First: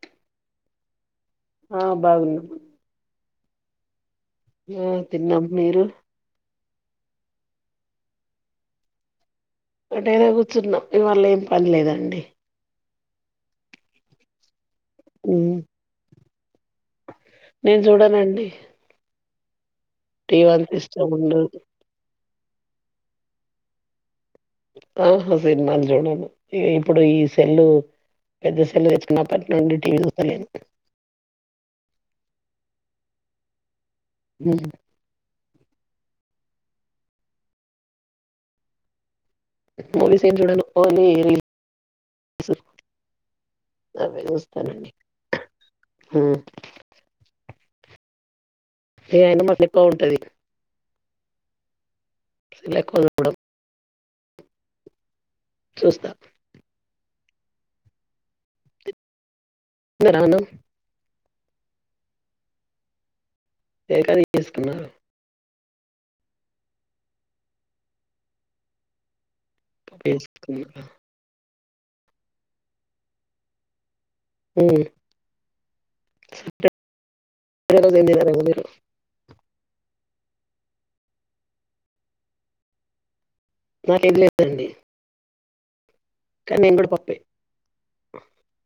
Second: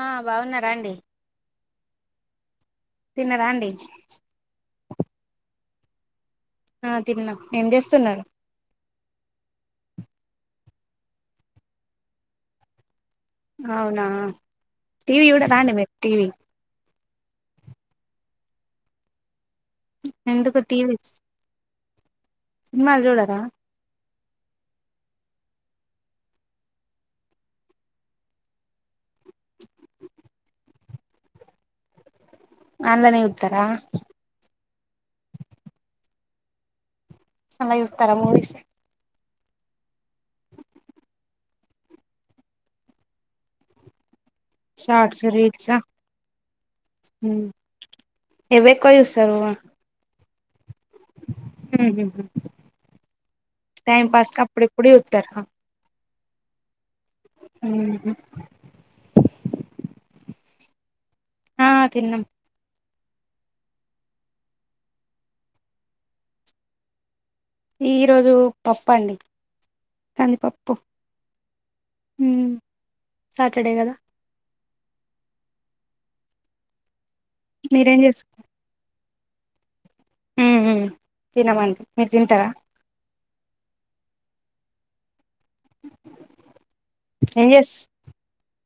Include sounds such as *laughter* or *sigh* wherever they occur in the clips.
ఆ బాగున్నారా అండి ఆ బాగున్నం తిన్నారా అండి ఆ తిన్నాం మీరు ఆ తిన్నాం ఏం చేస్తున్నారు వటైనా కూర్చున్నాం ఇవాళ ఏం పని లేదండి అవునా టీవి మ్మ్. చూడారాండి మీరు టీవి నేను చూడనండి టీవి ఎందుకు అంత టీవీ ఇష్టం ఉండదు సినిమాలు చూడరా ఆహా సినిమాలు చూడను ఇప్పుడు ఈ సెల్లు పెద్ద సెల్లు తెచ్చుకున్నపుడు నుండి టీవీ చూతలేను అందులోనే చూతారా హ్మ్ సెల్ లో చూస్తారా మూవీస్ మూవీస్ ఏం చూడను ఓన్లీ రీల్స్ అవే చుస్ షార్ట్స్ రీల్స్ ఆ హ్మ్ ఏవి ఎక్కువ ఇగ చూస్తారు అయినా మాకు ఎక్కువ ఉంటది హ్మ్ హు సెల్ ఎక్కువ చూడను టైం పాస్ కి అప్పుడు ఇప్పుడు చూతరా వస్తా హ్మ్ హు తిన్నారా అన్నం ఆ తిన్నాం ఏక తీస్కున్నారు ఈ రోజు పప్పండి ఎస్కునా హ్మ్ సాటర్డే కదా హ్మ్ ఈ రోజు మీరేం ఏం తినే లాగా ఉన్నారు హ్మ్ హ్మ్ తినమంతి మీరు తింటారా *unintelligible* లేదండి కానీ నేను కూడా పప్పే ఏం చేస్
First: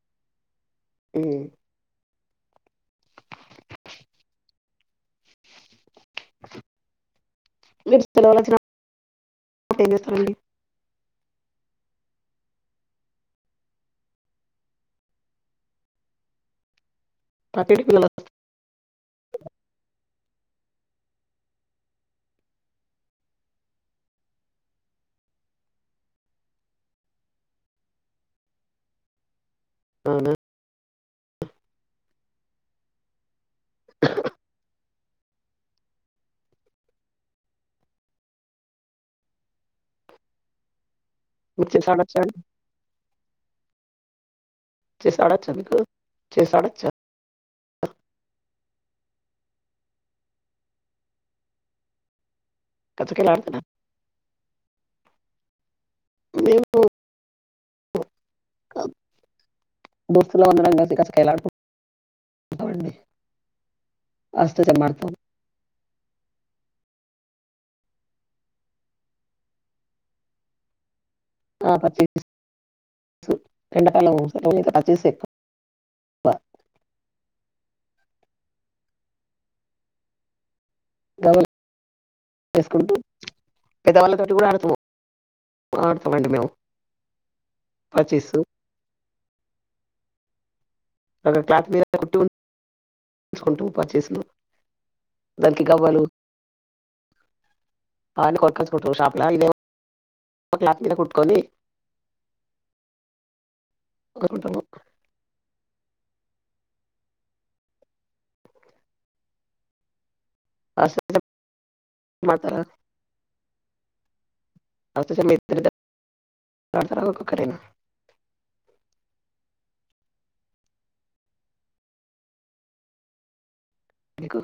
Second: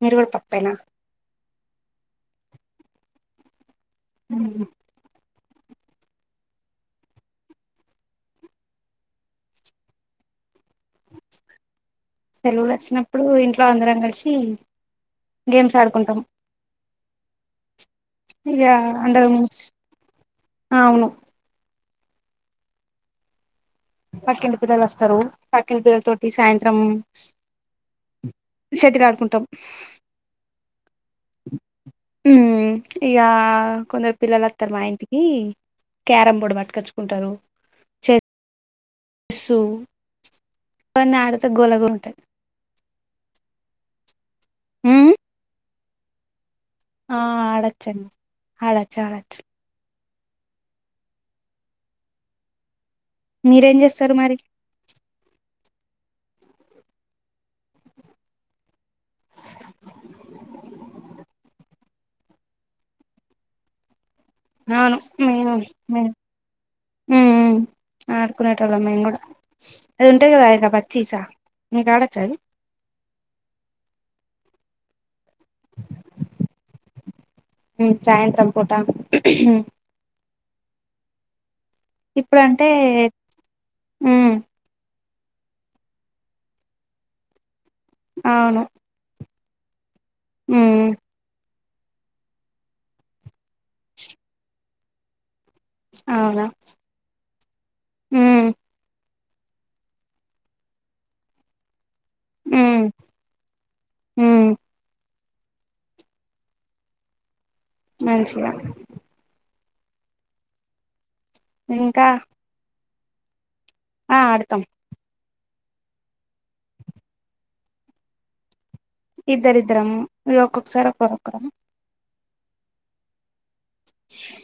మీరు కూడా తప్పేనా మ్మ్. మీరు *unintelligible* తరువాత ఏం చేస్తారండి సలవులు వచ్చినప్పుడు ఇంట్లో అందరం కలిసి గేమ్స్ ఆడుకుంటాం క ఇక అవును పక్కింటి పిల్లలు వస్తారు పక్కిన పిల్లల తోటి సాయంత్రం షెటిల్ ఆడుకుంటాం అవునా హ్మ్ ఇక కొందరు పిల్లలు వస్తారు మా ఇంటికి ఈ క్యారం బోర్డు పట్టుకచ్చుకుంటారు చె సు ఇవన్నీ ఆడితే మీకు గోలగా చేసి ఉంటాయి ఆడొచ్చా అండి ఆట వచ్చా మీకు చెస్ ఆట ఆ ఆడొచ్చండి ఆడొచ్చు ఆడొచ్చు కచ్చకాయలు ఆడుతున్నా మీరేం చేస్తారు మరి మేము దోస్తలు మన్న రంగాతే కస కాయలా అట *inaudible* అవును మీను మ అడుకునేట వాళ్ళం మేము కూడా అది ఉంటాది కదా ఇక పచ్చిసా ఆ పచ్చిసా రెండ పాలం సాయంత్రం పూట ఇప్పుడంటే చేసుకుంట పెద్దవాళ్ళతో హ్మ్ కూడా అడుతవో ఆడుతామండి మేము చేసు మ్మ్ ఒక క్లాత్ మీద కుట్టికుంటూ ప చేసా దకి గావాలు అవునా *inaudible* హ్మ్ లా ఇఓ క్లాక్ మీద కుట్టుకొని *inaudible* హ్మ్ హ్మ్ మంచిగా అ స ఇంకా ఆ ఆడతాం అ మైత్ర్రి రా కక్కరేనా ఇద్దరుద్దరమ్మ ఇ ఒక్కొసారి ఒక్కరొకరం ఇకు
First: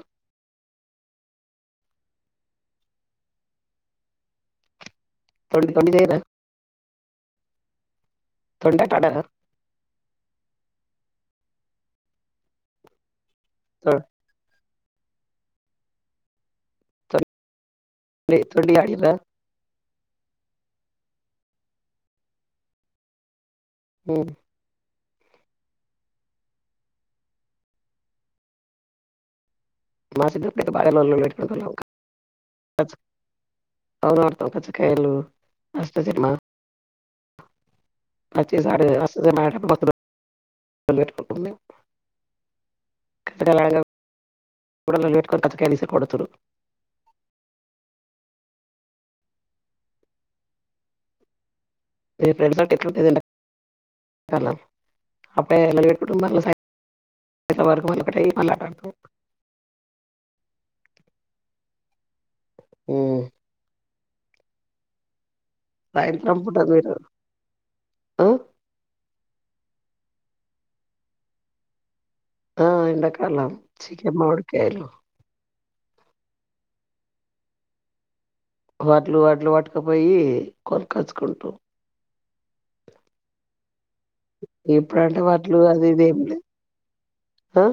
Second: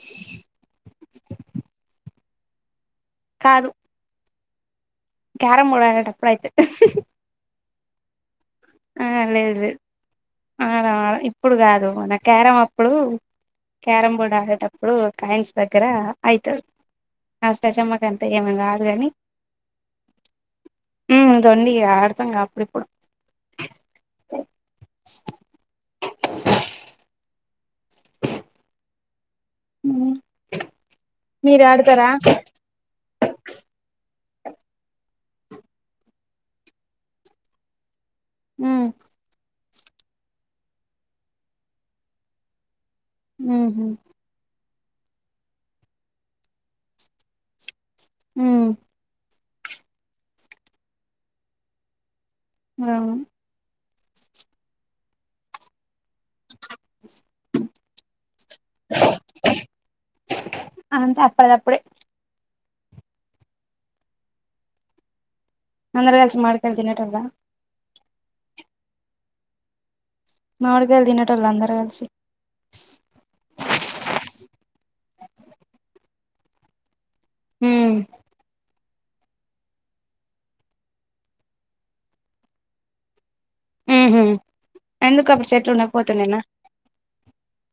కాదు క్యరమ్ బోర్డు అడ్డే తప్పుడు అయితే ఆ లేదు అవునా ఇప్పుడు కాదు నా క్యారం అప్పుడు క్యారం బోర్డ్ ఆడేటప్పుడు కాైన్స్ దగ్గర అయితాడు ష్టజమ్మక అంత ఏమ కాదు కాని తొండీ ఆడతాం అపిడిపోడు హ మాసిప్పుడతే బాట్ మీరు ఆడతారా? అడుతాం కచ్చకాయలు అష్ట చమ్మ హ్మ్ *inaudible* మ్మ్ హ్మ్ కూడాల లేట్కర్ కథ కలిసి కూడా చరు మ్మ్ మీ ఫ్రెడ్ ఎ అప్పుడే మళ సా ఇట్ల వరకు మలొకటే మళ్ళ అటాంటో అంత అప్పడదప్పుడే మ్మ్ అందర్ కల్సి సాయంత్రం పూట మాడికాయిలు మీరు తినోటోళ్ళ ఆ? మావిడికాయలు తినటోళ్ళు అందరు కలిసి ఆ, ఎండాకాలం చికెన్ మామిడికాయలు మ్మ్ వాడ్లు వాడ్లు వటుకపొయ్యి కొనకచుకుంటురు ఉహు ఇప్పుడంటే ఎందుకు అప్పుడు వడ్లు చెట్లు అది ఇదేమిలే ఉండకపోతుండేనా ఆ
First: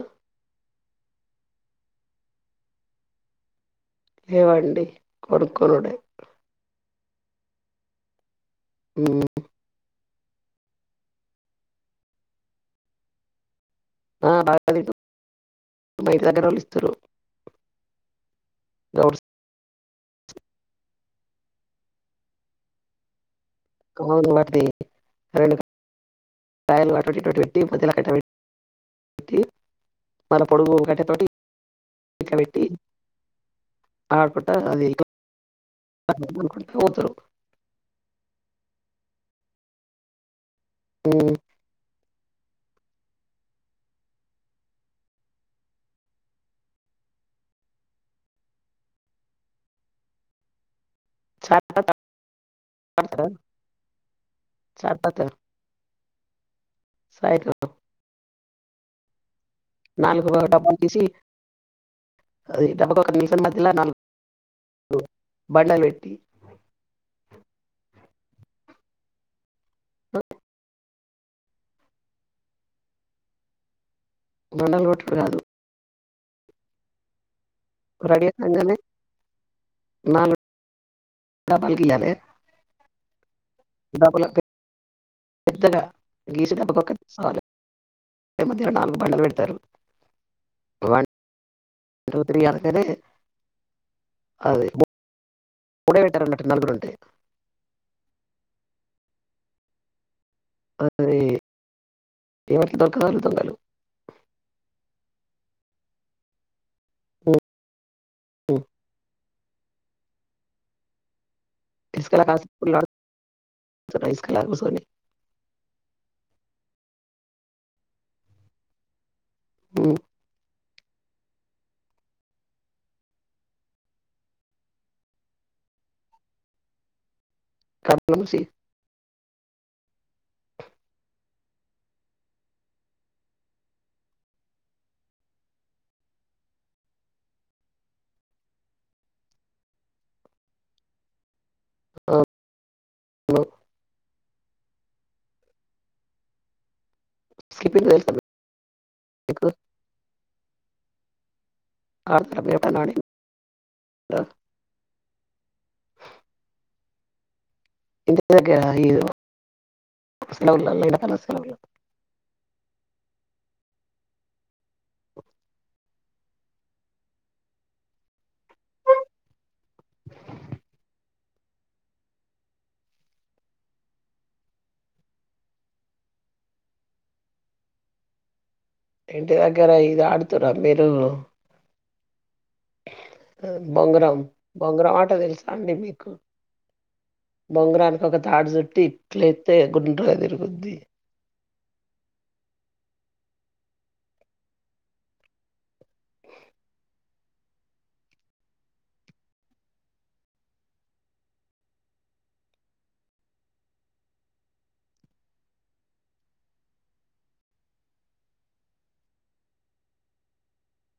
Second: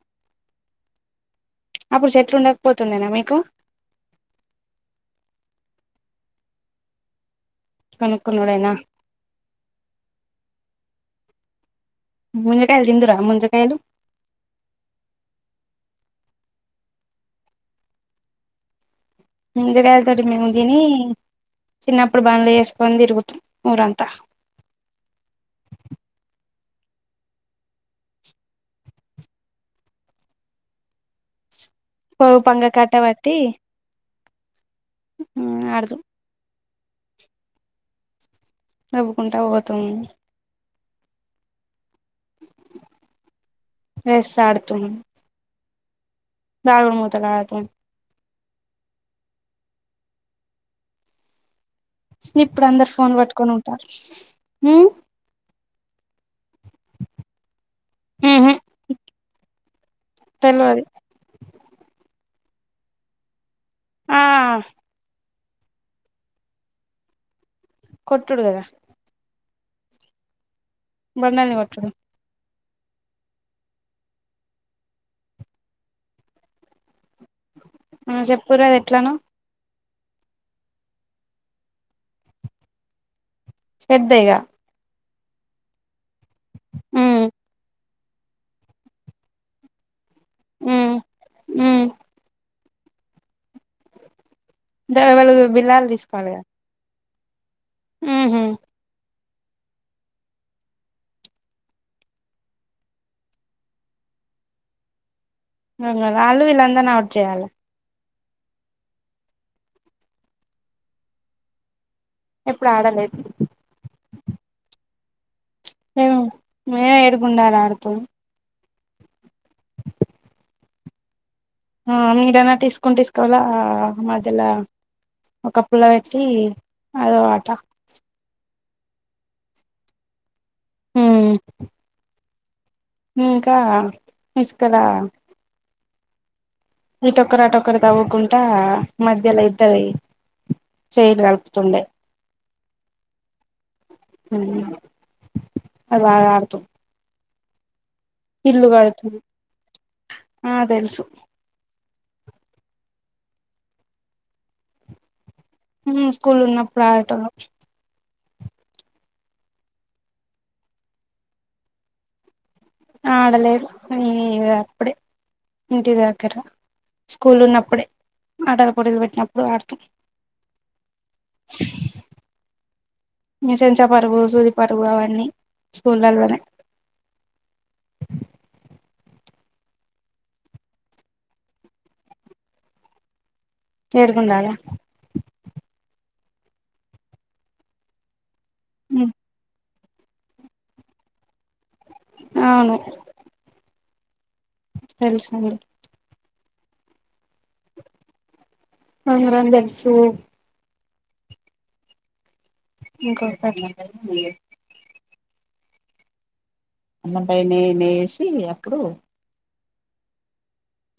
అప్పుడు చెట్లు ఉండకపోతుండేనా మీకు లేవండి కొనుక్కునుడే కొనుక్కునుడేనా మ్మ్ ముంజకాయలు దిందురా ముంజకాయలు ఆ బాగా లేదు బయటి దగ్గరోళ్ళు ఇస్తురు ఓరుస్ ముంజగాయల్తోటి మేము దిని చిన్నప్పుడు బండ్లు చేసుకొని తిరుగుతం ఎవనికి కాయలు పొదిలకటన్ మల్ల పొడుగు కట్టె తోటి పోవు పంగ కట్ట బట్టి ఆడకుట్ట అది పోతరు నవ్వుకుంటా బోతము మ్మ్ ఎస్స్ ఆడుతున్నం దాగుడుమూతలాట చాట్ ఇప్పుడు అందరు ఫోన్లు పడతారా పట్టుకొని ఉంటారు మ్మ్ సాయితు ఉహు నాలుగు డబ్బాలు తెల్వది తీసి అది డబ్బ పక్క ఇల్ల ఆ నాలుగు బండ వెట్టి కొట్డుడు గద ఓ బర్ణాని వట్టుడు మండలు కొట్టుడు గాదు ఆ చెప్పురు అది ఎట్లనో నాను పల్కిల్లాలే స్పెడ్డేగా పెద్దగా గీసి ఉమ్ సాలె ఈ మధ్యలో నాలుగు బండ బెడతారు ఉమ్ వాన్ ఉమ్ టూ త్రీ అవే తెలీదు దేవళ్ ఈ బిల్లాలు మూడే పెట్టారు తీసుకోవాలిగ అన్నట్టు నలుగురు ఉంటే ఊహు అదీ ఏమట్ల దొరకదాళ దొంగలు నిన్న రాళ్ళు వీళ్ళందని ఆప్ చెయ్యాల ఉ డిస్కా రాస ఎప్పుడు ఆడలేదు ఇచట తీసకరాదు మసోని ఆ మే ఏడుగుండాలాడికి ఉ ఆ మీరన్నా తిస్కౌంట్ తీసుకోవాలా మధ్యల ఒక పుల్ల వెచ్చి అద ఆట కా తుల్ సి ఉ ఉ ఉ ఇంకా తిసుకరా ఇటోకరు అటొకరు తవ్వుకుంటా మధ్యలో ఇద్దవి చేయీ కలు తుండే హలో అది బాగా వాడతాం స్కిప్పింగ్ తెలుస్ ఇల్లు కడతాం ఆ తెలుసు *inaudible* ఉమ్ స్కూల్లో ఉన్నప్పుడు అడేటోల్లం ఇ ఈ సెలవుల్ల ఎండాకాలం సెలవులు ఆడలేదు ఈ అప్పుడే ఇంటి దగ్గరన స్కూల్లో ఉన్నప్పుడే ఆటల పోటీలు పెట్టినప్పుడు ఆడతాం చెంచాపరుగు సూదిపరుగు అవన్నీ స్కూళ్లలోనే ఇంటి దగ్గర ఇది ఆడుతర మీరు బొంగరం ఏడుగుండాల బొంగరం ఆట తెలుసా అండి మీకు బొంగరానికి ఒక తాడు చుట్టి ఇట్ల ఎత్తే గుండ్రగా తిరుగుద్ది అవును తెలుసండి బొంగరం తెలుసు ఇంకో *inaudible* అది తెలుస్ అన్నం *inaudible* నేసి అప్పుడు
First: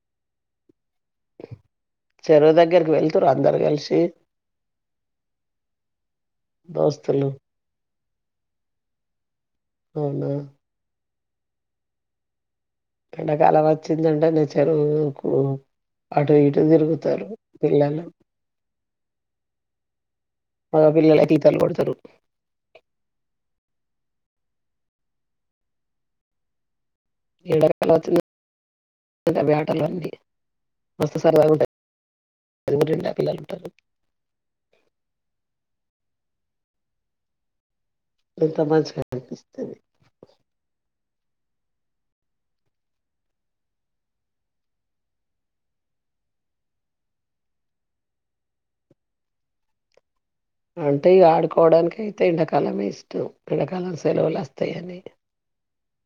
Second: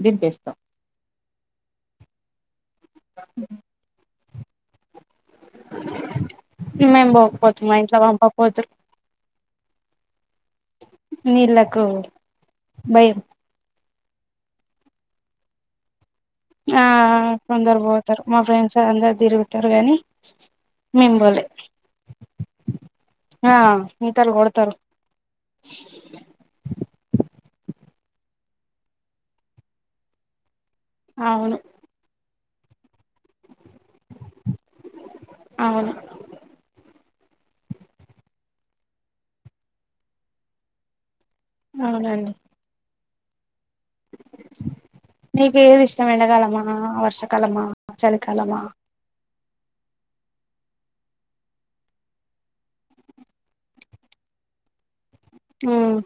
దింపేస్తాం చెరువు దగ్గరికి వెళ్తుండ్ర అందరు కలిసి మేం పొం దోస్తులు పోతే మా ఇంట్లో వాళ్ళు పామ్ పోతారు అవునా నీళ్లకు ఎండాకాలం వచ్చిందంటే నే చెరువుకు అటు ఇటు ఆ తిరుగుతారు కొందరు పిల్లలు పోతారు. మా ఫ్రెండ్స్ అందరు తిరుగుతరు గానీ మగ పిల్లలు అయితే ఈతలు కోడతారు ఆ ఈతలు కొడతారు ఎండాకాలం వచ్చిందన్ అవే ఆటలు అన్ని మస్త్ సార్లు అవును బాగుంటాయి *inaudible* పిల్లలు ఉంటారు అవును ఎంత మంచిగా అనిపిస్తాది అవునండి నీకేది ఇష్టం ఎండాకాలమా, వర్షాకాలమా, చలికాలమా అంటే ఇగ ఆడుకోవడానికి అయితే ఎండాకాలమే ఇష్టం, ఎండాకాలం సెలవులు అస్తాయని ఉమ్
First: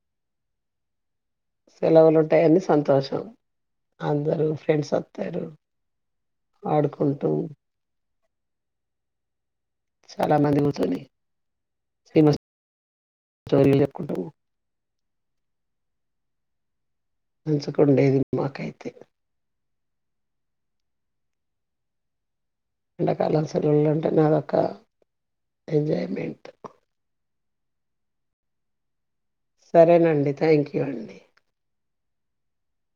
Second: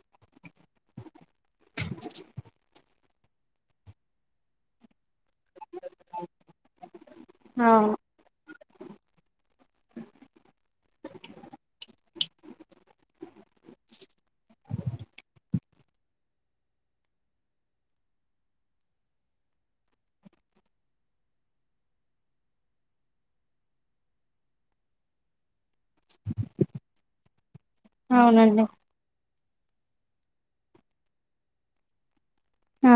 సెలవులు ఉంటాయని సంతోషం, అందరు ఫ్రెండ్స్ అం తారు ఆడుకుంటూ అవును చాలా మంచిగా ఉంటది *inaudible* తెలియకుంట పోవు మంచిగుండేది మాకైతే ఎండాకాలం సెలవులు ఉంటాయి కదా అక్క ఎంజాయ్మెంట్ అవునండి సరేనండి థ్యాంక్ యూ అండి ఆ